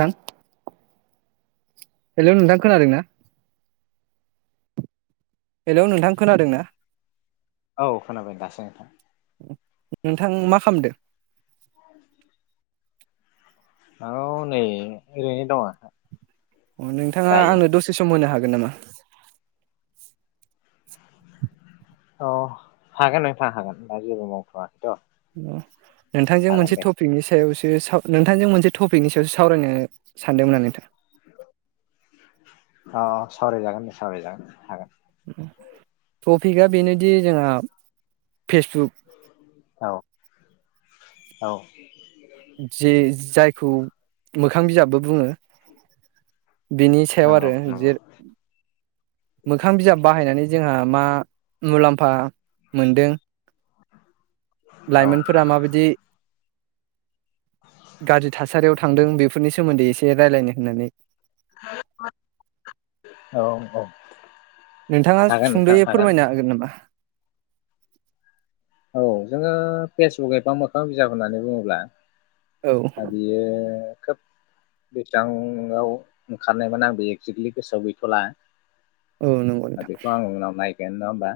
नोंथां हेलौ नोंथां खोनादोंना? हेलौ नोंथां खोनादों ना? औ खोनाबाय दासो नोंथां नोंथां मा खामदो? [inaudible] अ नै ओरैनो दङ। अ नोंथाङा दायो आंनो दसे सम होनो हाग गोन नामा? अ हागोन नोंथां हागोन दा जेबो मावथ'वाखैथ'। अ नोंथांजों हागोन मोनसे दे टपिकनि सायाव सो ओ समाव नोंथांजों मोनसे टपिकनि सायावसो सावरायनो सानदोंमोन आं नोंथां। अ सावराय जागोन दे सावराय जागोन हागोन। टपिकआ बेनोदि जोंहा फेसबुक औ औ। जे जायखौ मोखां बिजाबबो बुङो। बिनि सायाव नंगौ आरो नंगौ जिर मोखां बिजाब बाहायनानै जोंहा मा मुलाम्फा मोनदों औ लाइमोनफोरा माबायदि गाज्रि थासारियाव थांदों बेफोरनि सोमोन्दै एसे रायलायनो होननानै [unintelligible] औ औ नोंथाङा हागोन नोंथां सुंद'यै फोरमायनो हागोन नामा? औ जोङो फेसबुक एबा मोखां बिजाब होननानै बुङोब्ला औ दा बियो खोब बेसेबांआव ओंखारनायमोन आं बे एक्जेक्टलि गोसोआव गैथ'ला औ नंगौ नोंथां खेयानो नंङा होनबा?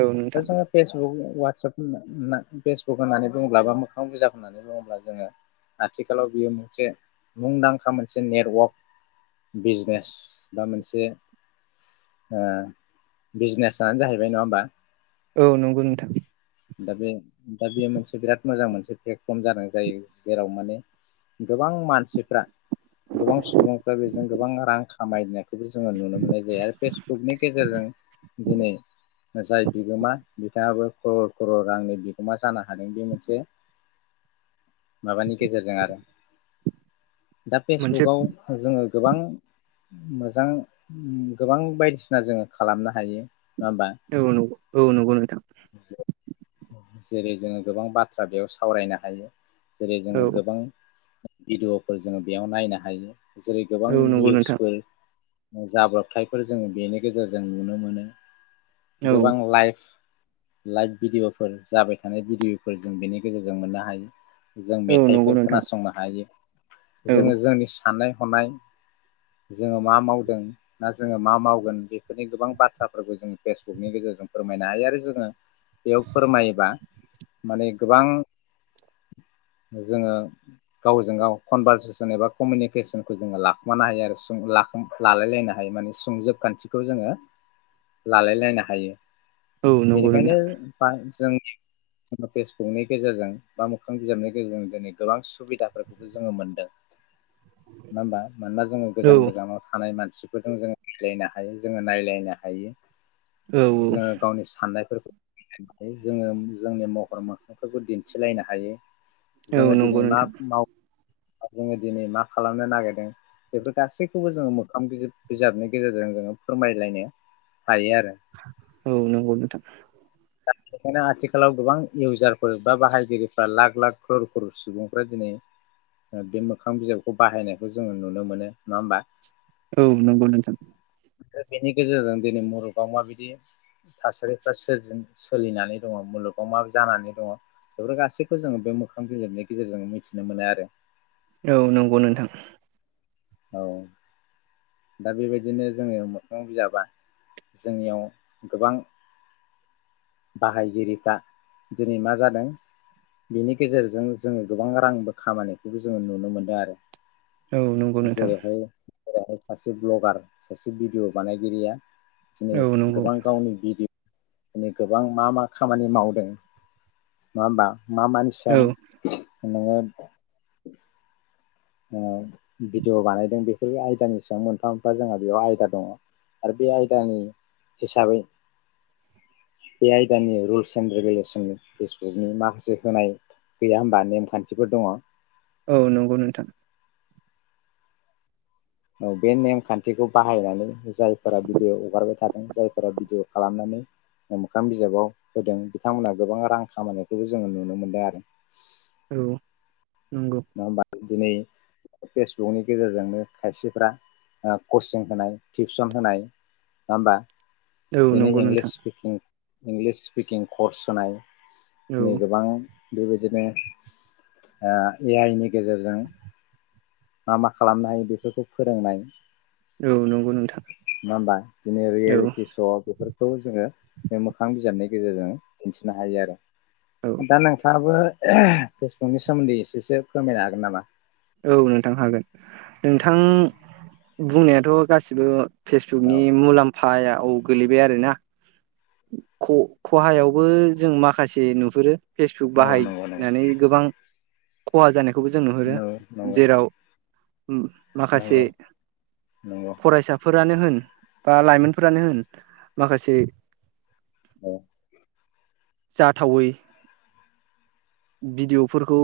औ नोंथां [unintelligible] फेसबुक वाटसाप होन फेसबुक होननानै बुङोब्ला बा मोखां बिजाब होननानै बुङोब्ला जोङो आथिखालाव बियो मोनसे मुंदांखा मोनसे नेटवर्क बिजनेस बा मोनसे ओ बिजनेसानो जाहैबाय नङा होमबा? औ नंगौ नोंथां। दा बे दा बेयो मोनसे बिराद मोजां मोनसे प्लेटफर्म जादों जायो जेराव माने गोबां मानसिफ्रा गोबां सुबुंफ्रा बेजों गोबां रां खामायनाय खौ जोङो नुनो मोननाय जायो आरो फेसबुकनि गेजेरजों दिनै जाय बिगोमा बिथाङाबो [unintelligible] खर'र रांनि बिगोमा जानो हादों बे मोनसे माबानि गेजेरजों आरो। दा मोनसे फेसबुकाव जोङो गोबां मोजां गोबां बायदिसिना जोङो खालामनो हायो। नङा होमबा औ नंगौ औ नंगौ नोंथां। जेरै जोङो गोबां बाथ्रा बेयाव सावरायनो हायो। जेरै औ जोङो गोबां भिडिअफोर जोङो बेयाव नायनो हायो। जेरै गोबां औ नंगौ नोंथां निउसफोर जाब्रबथायफोर जोङो बेनि गेजेरजों नुनो मोनो। औ गोबां लाइफ लाइफ भिडिअफोर जाबाय थानाय भिडिअफोर जों बेनि गेजेरजों मोननो हायो। जों औ नंगौ मेथाइफोर नोंथां खोनासंनो हायो औ जोङो जोंनि साननाय हनाय जोङो मा मावदों ना जोङो मा मावगोन बेफोरनि गोबां बाथ्राफोरखौ जोङो फेसबुकनि गेजेरजों फोरमायनो हायो आरो जोङो बेयाव फोरमायोबा माने गोबां जोङो गावजों गाव कनभारसेसन एबा कमिउनिकेसनखौ जोङो लाखुमानो हायो आरो लालायलायनो हायो माने सुंजोब खान्थिखौ जोङो लालाय लायनो हायो। औ नंगौ बेनिखायनो नोंथां। जों फेसबुकनि गेजेरजों बा मोखां बिजाबनि गेजेरजों दिनै गोबां सुबिदाफोरखौबो जोङो मोनदों। नङा होमबा? मानोना जोङो औ गोजान गोजानाव थानाय मानसि मानसिफोरजों जोङो रायज्लायनो हायो जोङो नायलायनो हायो। औ जोङो गावनि साननायफोरखौ जोङो जोंनि महर मोखांफोरखौ दिन्थिलायनो हायो। औ जोङो नंगौ दिनै मा नोंथां मावो जोङो दिनै मा खालामनो नागिरदों बेफोर गासैखौबो जोङो मोखां बिजाब बिजाबनि गेजेरजों जोङो फोरमायलायनो हायो आरो औ नंगौ नोंथां। दा बेखायनो आथिखालाव गोबां इउजारफोर बा बाहायगिरिफ्रा लाख लाख ख्रल-ख्ररल सुबुंफ्रा दिनै बे मोखां बिजाबखौ बाहायनायखौ जोङो नुनो मोनो नङा होमबा? औ नंगौ नोंथां। दा बेनि गेजेरजों दिनै मुलुगाव माबायदि थासारिफ्रा सोरजि सोलिनानै दङ मुलुगाव मा जानानै दङ बेफोर गासैखौबो जोङो बे मोखां बिजाबनि गेजेरजों मिथिनो मोनो आरो। औ नंगौ नोंथां। औ दा बेबायदिनो जोङो मोखां बिजाबा जोंनियाव गोबां बाहायगिरिफ्रा दिनै मा जादों बेनि गेजेरजों जोङो गोबां रांबो खामायनायखौबो जोङो नुनो मोनदों आरो। औ नंगौ नोंथां जेरैहाय जेरैहाय सासे भ्लगार सासे भिडिय' बानायगिरिया दिनै औ नंगौ गोबां गावनि भिडि माने गोबां मा मा खामानि मावदों नङा होमबा मा औ मानसियाम [inaudible] ओ भिडिअ' बानायदों बेफोर आयदानि सायाव मोनफा मोनफा जोंहा बेयाव आयदा दङ आरो बे आयदानि हिसाबै बे आयदानि रुल्स एन्ड रेगुलेसन फेसबुकनि माखासे होनाय गैया होमबा नेमखान्थिफोर दङ। औ नंगौ नोंथां औ बे नेमखान्थिखौ बाहायनानै जायफोरा भिडिय' हगारबाय थादों जायफोरा भिडिअ' खालामनानै मोखां बिजाबाव होदों बिथांमोनहा गोबां रां खामायानिखौबो जोङो नुनो मोनदों आरो। औ नंगौ नङा होमबा दिनै फेसबुकनि गेजेरजोंनो खायसेफ्रा ओ कचिं होनाय टिउसन होनाय नङा होमबा औ दिनै नंगौ इंलिस नोंथां स्पिकिं इंलिस स्पिकिं कर्स होनाय औ नै गोबां बेबायदिनो ओ ए आइ नि गेजेरजों मा मा खालामनो हायो बेफोरखौ फोरोंनाय नङा औ नंगौ नोंथां होमबा बिदि औ रियेलिटि स' बेफोर खौ जोङो बे मोखां बिजाबनि गेजेरजों दिन्थिनो हायो आरो औ दा नोंथाङाबो फेसबुकनि सोमोन्दै एसेसो फोरमायनो हागोन नामा? औ नोंथां हागोन नोंथां बुंनायाथ' गासिबो फेसबुक नि औ मुलाम्फायाव गोलैबाय आरोना ख' खहायावबो जों माखासे नुहुरो फेसबुक औ नंगौ नंगौ बाहायनानै गोबां खहा जानाय खौबो जों नुहुरो नंगौ जेराव माखासे नंगौ नंगौ नंगौ फरायसाफोर फोरानो होन बा लाइमोनफोरानो होन माखासे औ जाथावै भिडिय'फोरखौ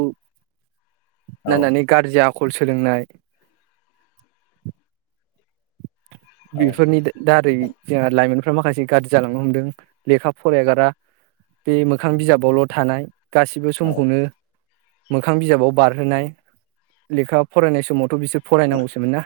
[unintelligible] [inaudible] सोलोंनाय औ बेफोरनि दारै जोंहा लाइमोन गथ'फ्रा माखासे गाज्रि जालांनो हमदों लेखा फरायागारा बे मोखां बिजाबावल' थानाय गासिबो औ समखौनो मोखां बिजाबाव बारहोनाय लेखा फरायनाय समाव थ बिसोर फरायनांगौसोमोन ना